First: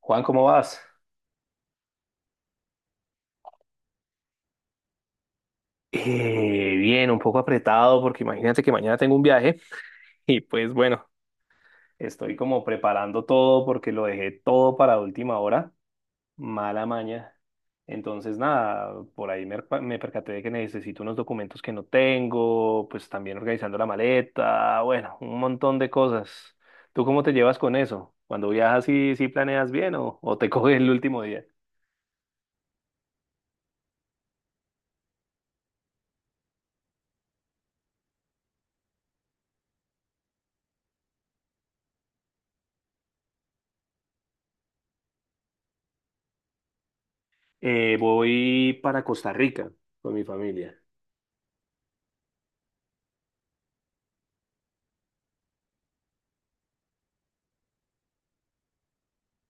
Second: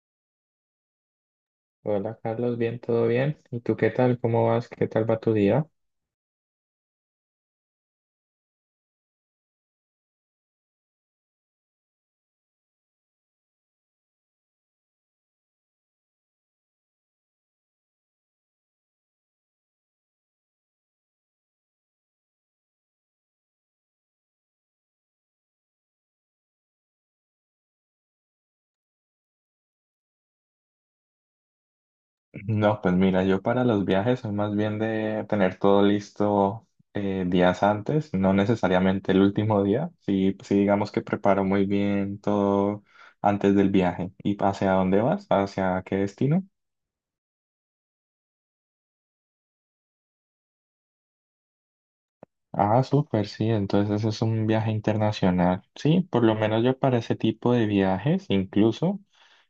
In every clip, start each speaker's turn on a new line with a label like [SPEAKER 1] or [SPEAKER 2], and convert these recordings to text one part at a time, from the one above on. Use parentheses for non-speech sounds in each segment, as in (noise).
[SPEAKER 1] Juan, ¿cómo vas?
[SPEAKER 2] Hola Carlos, bien, todo bien. ¿Y tú qué tal? ¿Cómo vas? ¿Qué tal va tu día?
[SPEAKER 1] Bien, un poco apretado porque imagínate que mañana tengo un viaje (laughs) y pues bueno, estoy como preparando todo porque lo dejé todo para última hora, mala maña. Entonces nada, por ahí me percaté de que necesito unos documentos que no tengo, pues también organizando la maleta, bueno, un montón de cosas. ¿Tú cómo te llevas con eso? Cuando viajas, ¿sí, sí planeas bien o te (laughs) coges el último día?
[SPEAKER 2] No, pues mira, yo para los viajes soy más bien de tener todo listo días antes, no necesariamente el último día, sí, pues sí digamos que preparo muy bien todo antes del viaje. ¿Y hacia dónde vas? ¿Hacia qué destino?
[SPEAKER 1] Voy para Costa Rica con mi familia.
[SPEAKER 2] Ah, súper, sí, entonces es un viaje internacional. Sí, por lo menos yo para ese tipo de viajes, incluso.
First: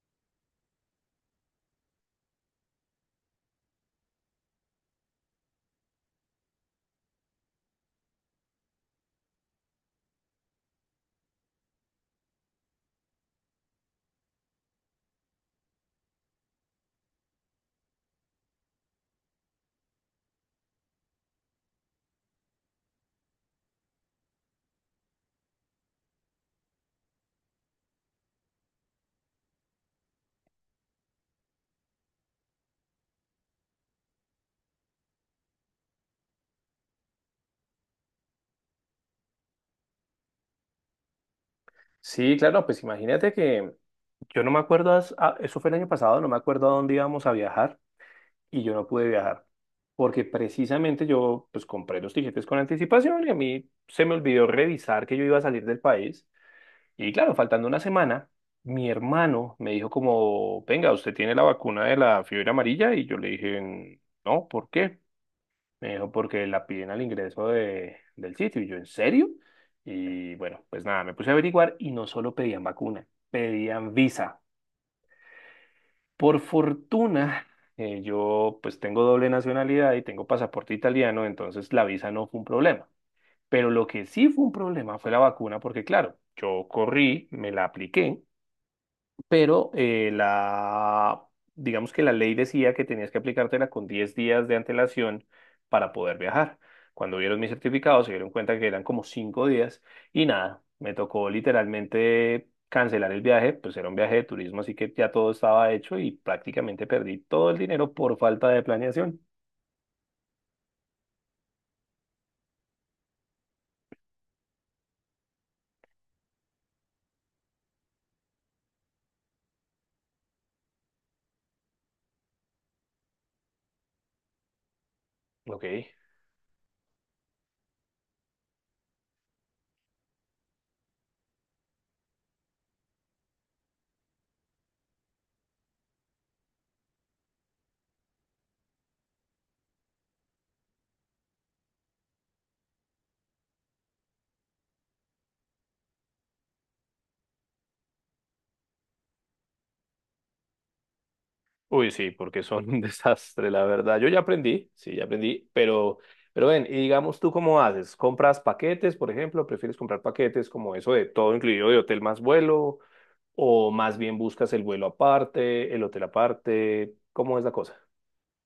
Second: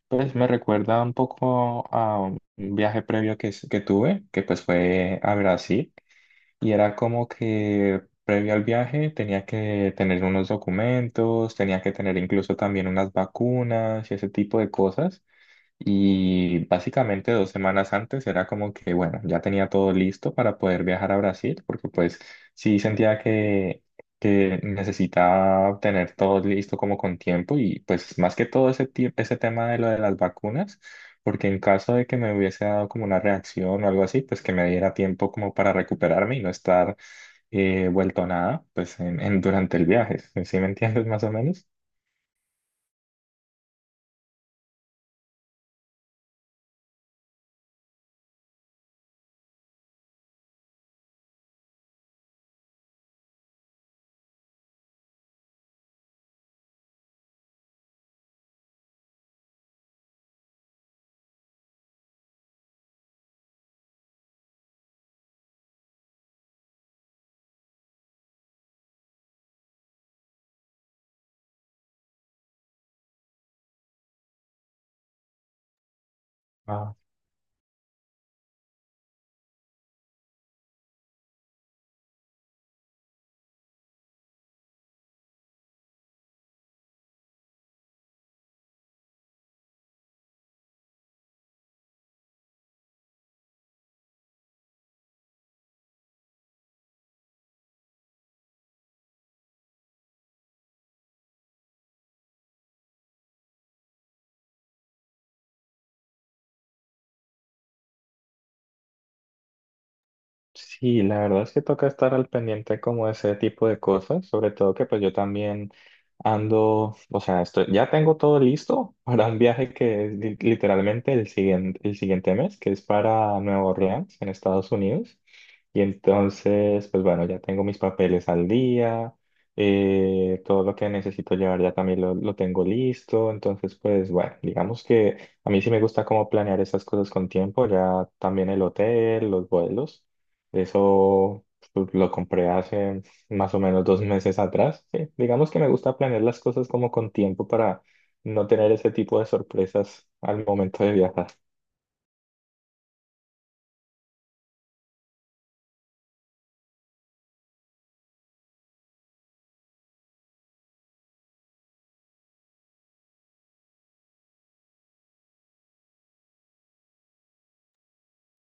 [SPEAKER 2] Pues me recuerda un poco a un viaje previo que tuve, que pues fue a Brasil, y era como que previo al viaje tenía que tener unos documentos, tenía que tener incluso también unas vacunas y ese tipo de cosas. Y básicamente dos semanas antes era como que, bueno, ya tenía todo listo para poder viajar a Brasil, porque pues sí sentía que necesitaba tener todo listo como con tiempo y pues más que todo ese tema de lo de las vacunas, porque en caso de que me hubiese dado como una reacción o algo así, pues que me diera tiempo como para recuperarme y no estar vuelto nada, pues durante el viaje. ¿Sí me entiendes (laughs) más o menos?
[SPEAKER 1] Sí, claro, pues imagínate que yo no me acuerdo, eso fue el año pasado, no me acuerdo a dónde íbamos a viajar y yo no pude viajar porque precisamente yo pues compré los tiquetes con anticipación y a mí se me olvidó revisar que yo iba a salir del país y claro, faltando una semana, mi hermano me dijo como, venga, usted tiene la vacuna de la fiebre amarilla y yo le dije, no, ¿por qué? Me dijo porque la piden al ingreso de, del sitio. Y yo, ¿en serio? Y bueno, pues nada, me puse a averiguar y no solo pedían vacuna, pedían visa. Por fortuna, yo pues tengo doble nacionalidad y tengo pasaporte italiano, entonces la visa no fue un problema. Pero lo que sí fue un problema fue la vacuna, porque claro, yo corrí, me la apliqué pero digamos que la ley decía que tenías que aplicártela con 10 días de antelación para poder viajar. Cuando vieron mi certificado, se dieron cuenta que eran como 5 días y nada, me tocó literalmente cancelar el viaje, pues era un viaje de turismo, así que ya todo estaba hecho y prácticamente perdí todo el dinero por falta de planeación.
[SPEAKER 2] Sí, la verdad es que toca estar al pendiente como de ese tipo de cosas, sobre todo que pues yo también ando, o sea, estoy, ya tengo todo listo (laughs) para un viaje que es literalmente el siguiente mes, que es para Nueva Orleans, en Estados Unidos.
[SPEAKER 1] Ok.
[SPEAKER 2] Y entonces, pues bueno, ya tengo mis papeles al día, todo lo que necesito llevar ya también lo tengo listo. Entonces, pues bueno, digamos que a mí sí me gusta como planear esas cosas con tiempo, ya también el hotel, los vuelos. Eso pues, lo compré hace más o menos dos meses atrás. Sí, digamos que me gusta planear las cosas como con tiempo para no tener ese tipo de sorpresas al momento de viajar.
[SPEAKER 1] Uy, sí, porque son un (laughs) desastre, la verdad. Yo ya aprendí, sí, ya aprendí, pero ven, y digamos tú cómo haces, ¿compras paquetes, por ejemplo? ¿Prefieres comprar paquetes como eso de todo incluido de hotel más vuelo? ¿O más bien buscas el vuelo aparte, el hotel aparte? ¿Cómo es la cosa?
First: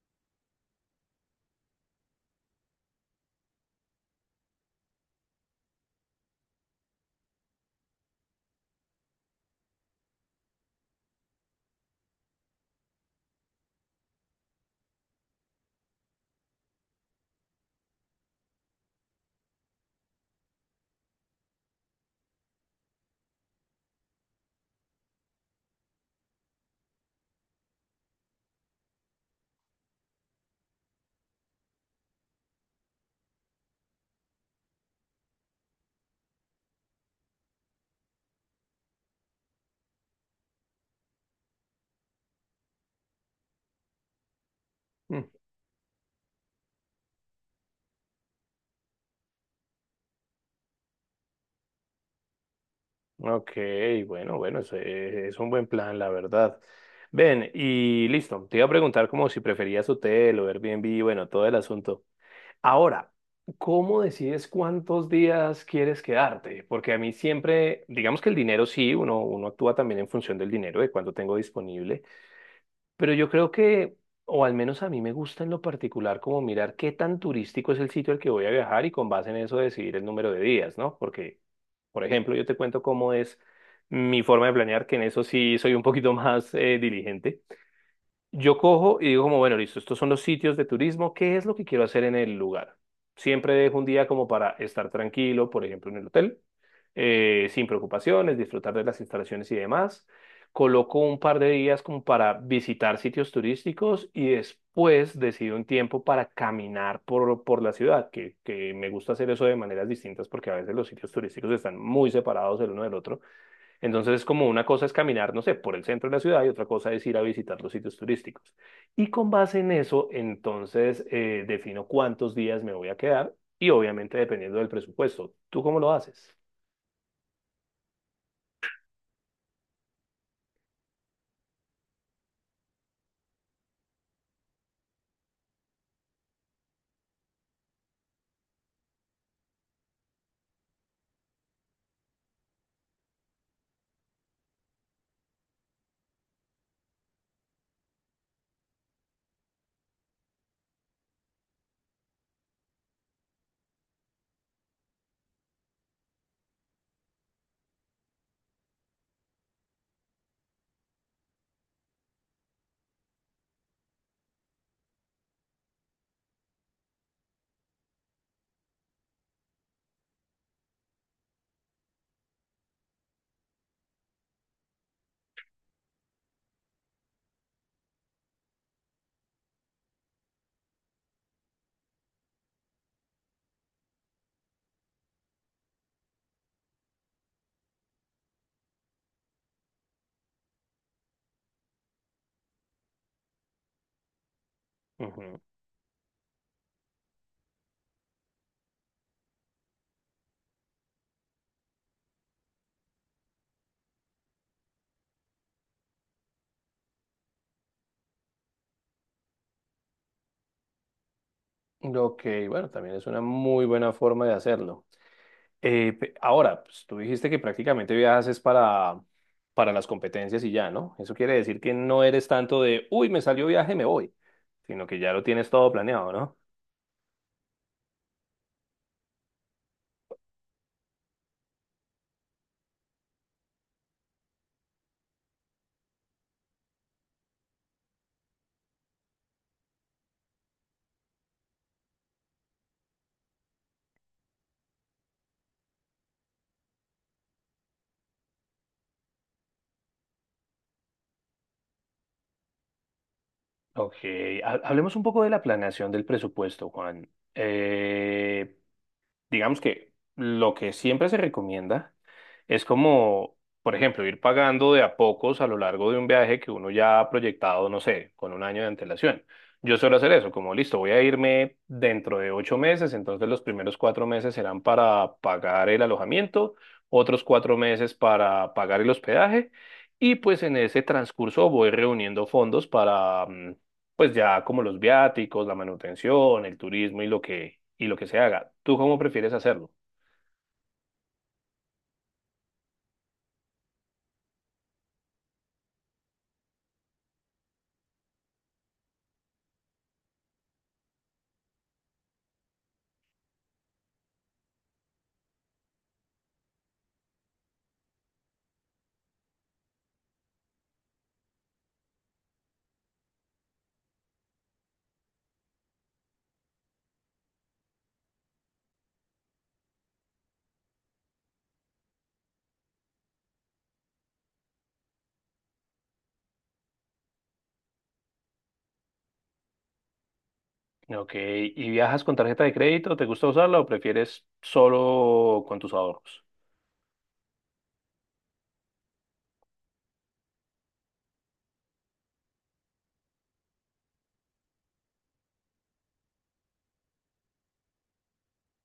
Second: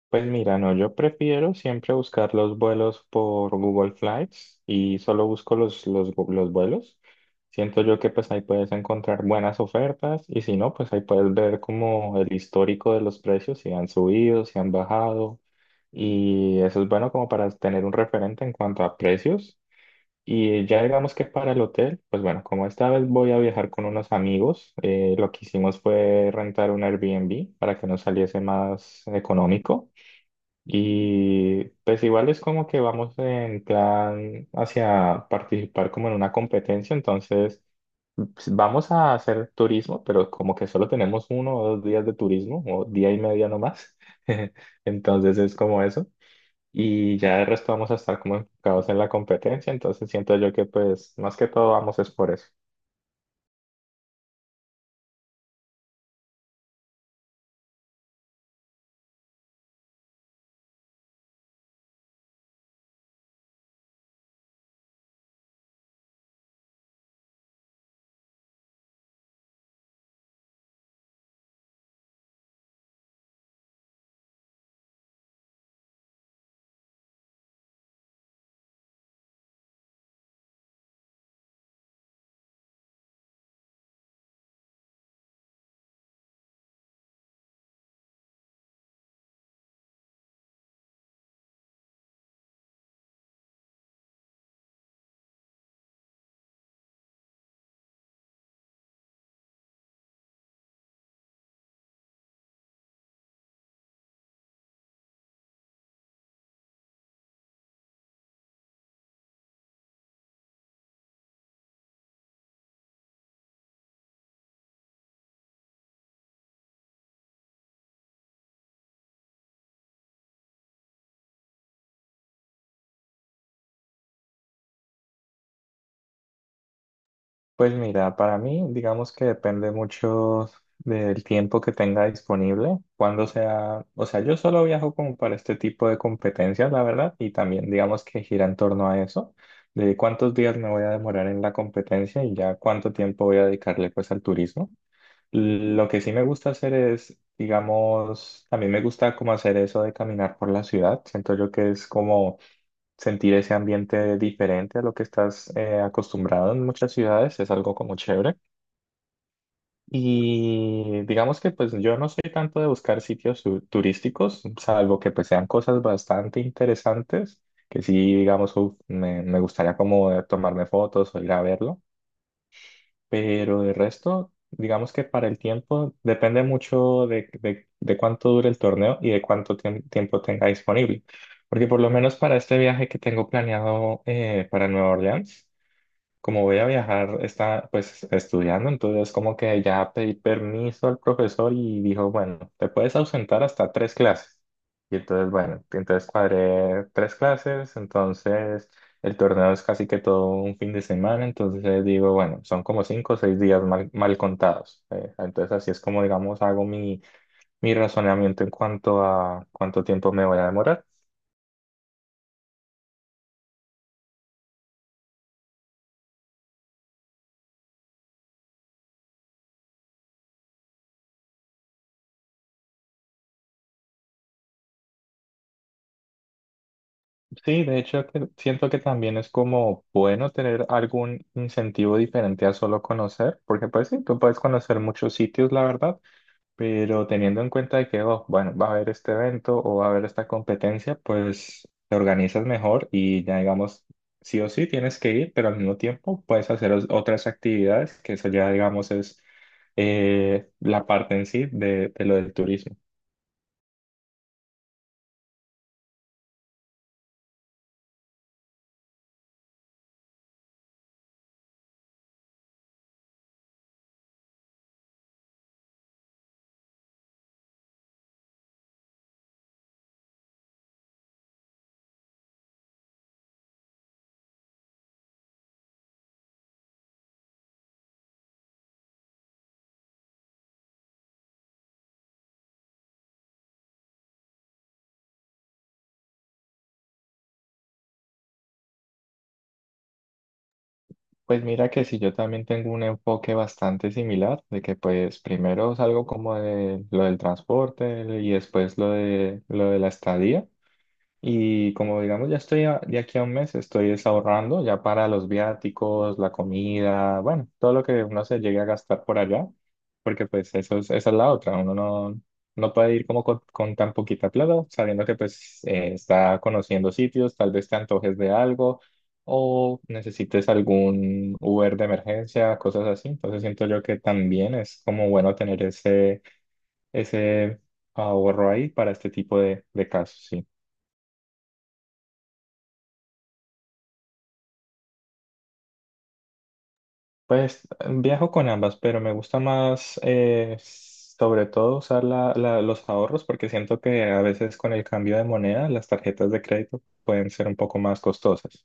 [SPEAKER 2] Pues mira, no, yo prefiero siempre buscar los vuelos por Google Flights y solo busco los vuelos. Siento yo que pues ahí puedes encontrar buenas ofertas y si no, pues ahí puedes ver como el histórico de los precios, si han subido, si han bajado y eso es bueno como para tener un referente en cuanto a precios. Y ya digamos que para el hotel, pues bueno, como esta vez voy a viajar con unos amigos, lo que hicimos fue rentar un Airbnb para que nos saliese más económico. Y pues igual es como que vamos en plan hacia participar como en una competencia, entonces pues, vamos a hacer turismo, pero como que solo tenemos uno o dos días de turismo, o día y media nomás, (laughs)
[SPEAKER 1] Mm,
[SPEAKER 2] entonces es como eso. Y ya de resto vamos a estar como enfocados en la competencia, entonces siento yo que pues más que todo vamos es por eso.
[SPEAKER 1] ok, bueno, bueno, eso es un buen plan, la verdad. Ven, y listo, te iba a preguntar como si preferías hotel o Airbnb, bueno, todo el asunto. Ahora, ¿cómo decides cuántos días quieres quedarte? Porque a mí siempre, digamos que el dinero sí, uno actúa también en función del dinero, de cuánto tengo disponible, pero yo creo que, o al menos a mí me gusta en lo particular, como mirar qué tan turístico es el sitio al que voy a viajar y con base en eso decidir el número de días, ¿no? Porque, por ejemplo, yo te cuento cómo es mi forma de planear, que en eso sí soy un poquito (laughs) más diligente. Yo cojo y digo como, bueno, listo, estos son los sitios de turismo, ¿qué es lo que quiero hacer en el lugar? Siempre dejo un día como para estar tranquilo, por ejemplo, en el hotel, sin preocupaciones, disfrutar de las instalaciones y demás. Coloco un par de días como para visitar sitios turísticos y después decido un tiempo para caminar por la ciudad, que me gusta hacer eso de maneras distintas porque a veces los sitios turísticos están muy separados el uno del otro. Entonces es como una cosa es caminar, no sé, por el centro de la ciudad y otra cosa es ir a visitar los sitios turísticos. Y con base en eso, entonces defino cuántos días me voy a quedar y obviamente dependiendo del presupuesto. ¿Tú cómo lo haces?
[SPEAKER 2] Pues mira, para mí, digamos que depende mucho del tiempo que tenga disponible, cuando sea, o sea, yo solo viajo como para este tipo de competencias, la verdad, y también digamos que gira en torno a eso, de cuántos días me voy a demorar en la competencia y ya cuánto tiempo voy a dedicarle pues al turismo. Lo que sí me gusta hacer es, digamos, también me gusta como hacer eso de caminar por la ciudad, siento yo que es como sentir ese ambiente diferente a lo que estás acostumbrado en muchas ciudades es algo como chévere. Y digamos que pues yo no soy tanto de buscar sitios turísticos, salvo que pues sean cosas bastante interesantes, que sí, digamos, uf, me gustaría como tomarme fotos o ir a verlo. Pero de resto, digamos que para el tiempo depende mucho de cuánto dure el torneo y de cuánto tiempo tenga disponible. Porque por lo menos para este viaje que tengo planeado para Nueva Orleans, como voy a viajar, está pues estudiando, entonces como que ya pedí permiso al profesor y dijo, bueno, te puedes ausentar hasta tres clases. Y entonces,
[SPEAKER 1] Ujú.
[SPEAKER 2] bueno, entonces cuadré tres clases, entonces el torneo es casi que todo un fin de semana, entonces digo, bueno, son como cinco o seis días mal, mal contados. Entonces así es como, digamos, hago mi, mi razonamiento en cuanto a cuánto tiempo me voy a demorar.
[SPEAKER 1] Ok, bueno, también es una muy buena forma de hacerlo. Ahora, pues, tú dijiste que prácticamente viajas es para las competencias y ya, ¿no? Eso quiere decir que no eres tanto de, uy, me salió viaje, me voy, sino que ya lo tienes todo planeado, ¿no?
[SPEAKER 2] Sí, de hecho, que siento que también es como bueno tener algún incentivo diferente a solo conocer, porque pues sí, tú puedes conocer muchos sitios, la verdad, pero teniendo en cuenta de que, oh, bueno, va a haber este evento o va a haber esta competencia, pues te organizas mejor y ya digamos, sí o sí tienes que ir, pero al mismo tiempo puedes hacer otras actividades, que eso ya digamos es la parte en sí de lo del turismo.
[SPEAKER 1] Ok, hablemos un poco de la planeación del presupuesto, Juan. Digamos que lo que siempre se recomienda es como, por ejemplo, ir pagando de a pocos a lo largo de un viaje que uno ya ha proyectado, no sé, con un año de antelación. Yo suelo hacer eso, como listo, voy a irme dentro de 8 meses, entonces los primeros 4 meses serán para pagar el alojamiento, otros 4 meses para pagar el hospedaje. Y pues en ese transcurso voy reuniendo fondos para, mm, pues ya como los viáticos, la manutención, el turismo y lo que se haga. ¿Tú cómo prefieres hacerlo?
[SPEAKER 2] Pues mira que si yo también tengo un enfoque bastante similar, de que pues primero salgo como de lo del transporte y después lo de la estadía. Y como digamos, ya estoy de aquí a un mes, estoy es ahorrando ya para los viáticos, la comida, bueno, todo lo que uno se llegue a gastar por allá, porque pues eso es, esa es la otra, uno no, no puede ir como con tan poquita plata, sabiendo que pues está conociendo sitios, tal vez te antojes de algo o necesites algún Uber de emergencia, cosas así. Entonces siento yo que también es como bueno tener ese, ese ahorro ahí para este tipo de casos, sí.
[SPEAKER 1] Ok, ¿y viajas con tarjeta de crédito? ¿Te gusta usarla o prefieres solo con tus ahorros?
[SPEAKER 2] Pues viajo con ambas, pero me gusta más sobre todo usar los ahorros porque siento que a veces con el cambio de moneda las tarjetas de crédito pueden ser un poco más costosas.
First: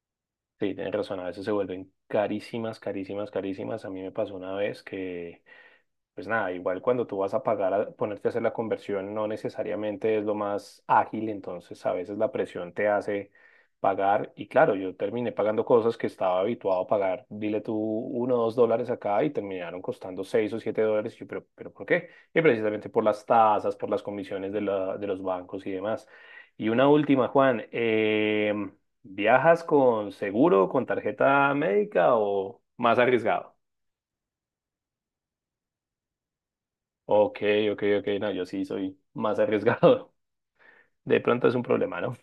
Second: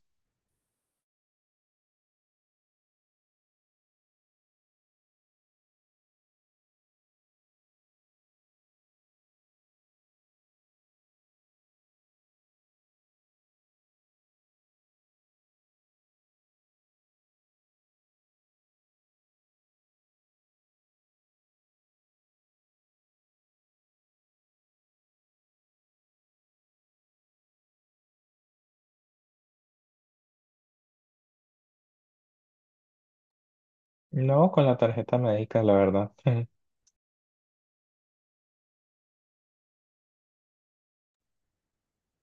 [SPEAKER 1] Sí, tienes razón, a veces se vuelven carísimas, carísimas, carísimas. A mí me pasó una vez que pues nada, igual cuando tú vas a pagar, a ponerte a hacer la conversión, no necesariamente es lo más ágil, entonces a veces la presión te hace pagar. Y claro, yo terminé pagando cosas que estaba habituado a pagar, dile tú $1 o $2 acá y terminaron costando $6 o $7. Y yo, pero ¿por qué? Y precisamente por las tasas, por las comisiones de los bancos y demás. Y una última, Juan, ¿viajas con seguro, con tarjeta médica o más arriesgado?
[SPEAKER 2] No, con la tarjeta médica, la verdad. (laughs)
[SPEAKER 1] Ok, ok, ok, no, yo sí soy más arriesgado. (laughs) De pronto es un problema, ¿no?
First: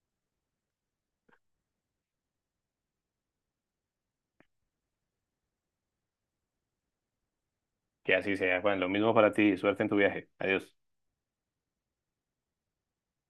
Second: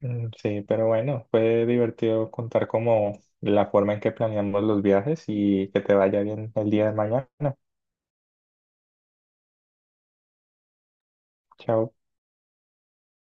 [SPEAKER 2] Mm, sí, pero bueno, fue divertido contar como la forma en que planeamos los viajes y que te vaya bien el día de mañana.
[SPEAKER 1] Que así sea. Bueno, lo mismo para ti. Suerte en tu viaje. Adiós.
[SPEAKER 2] Chao.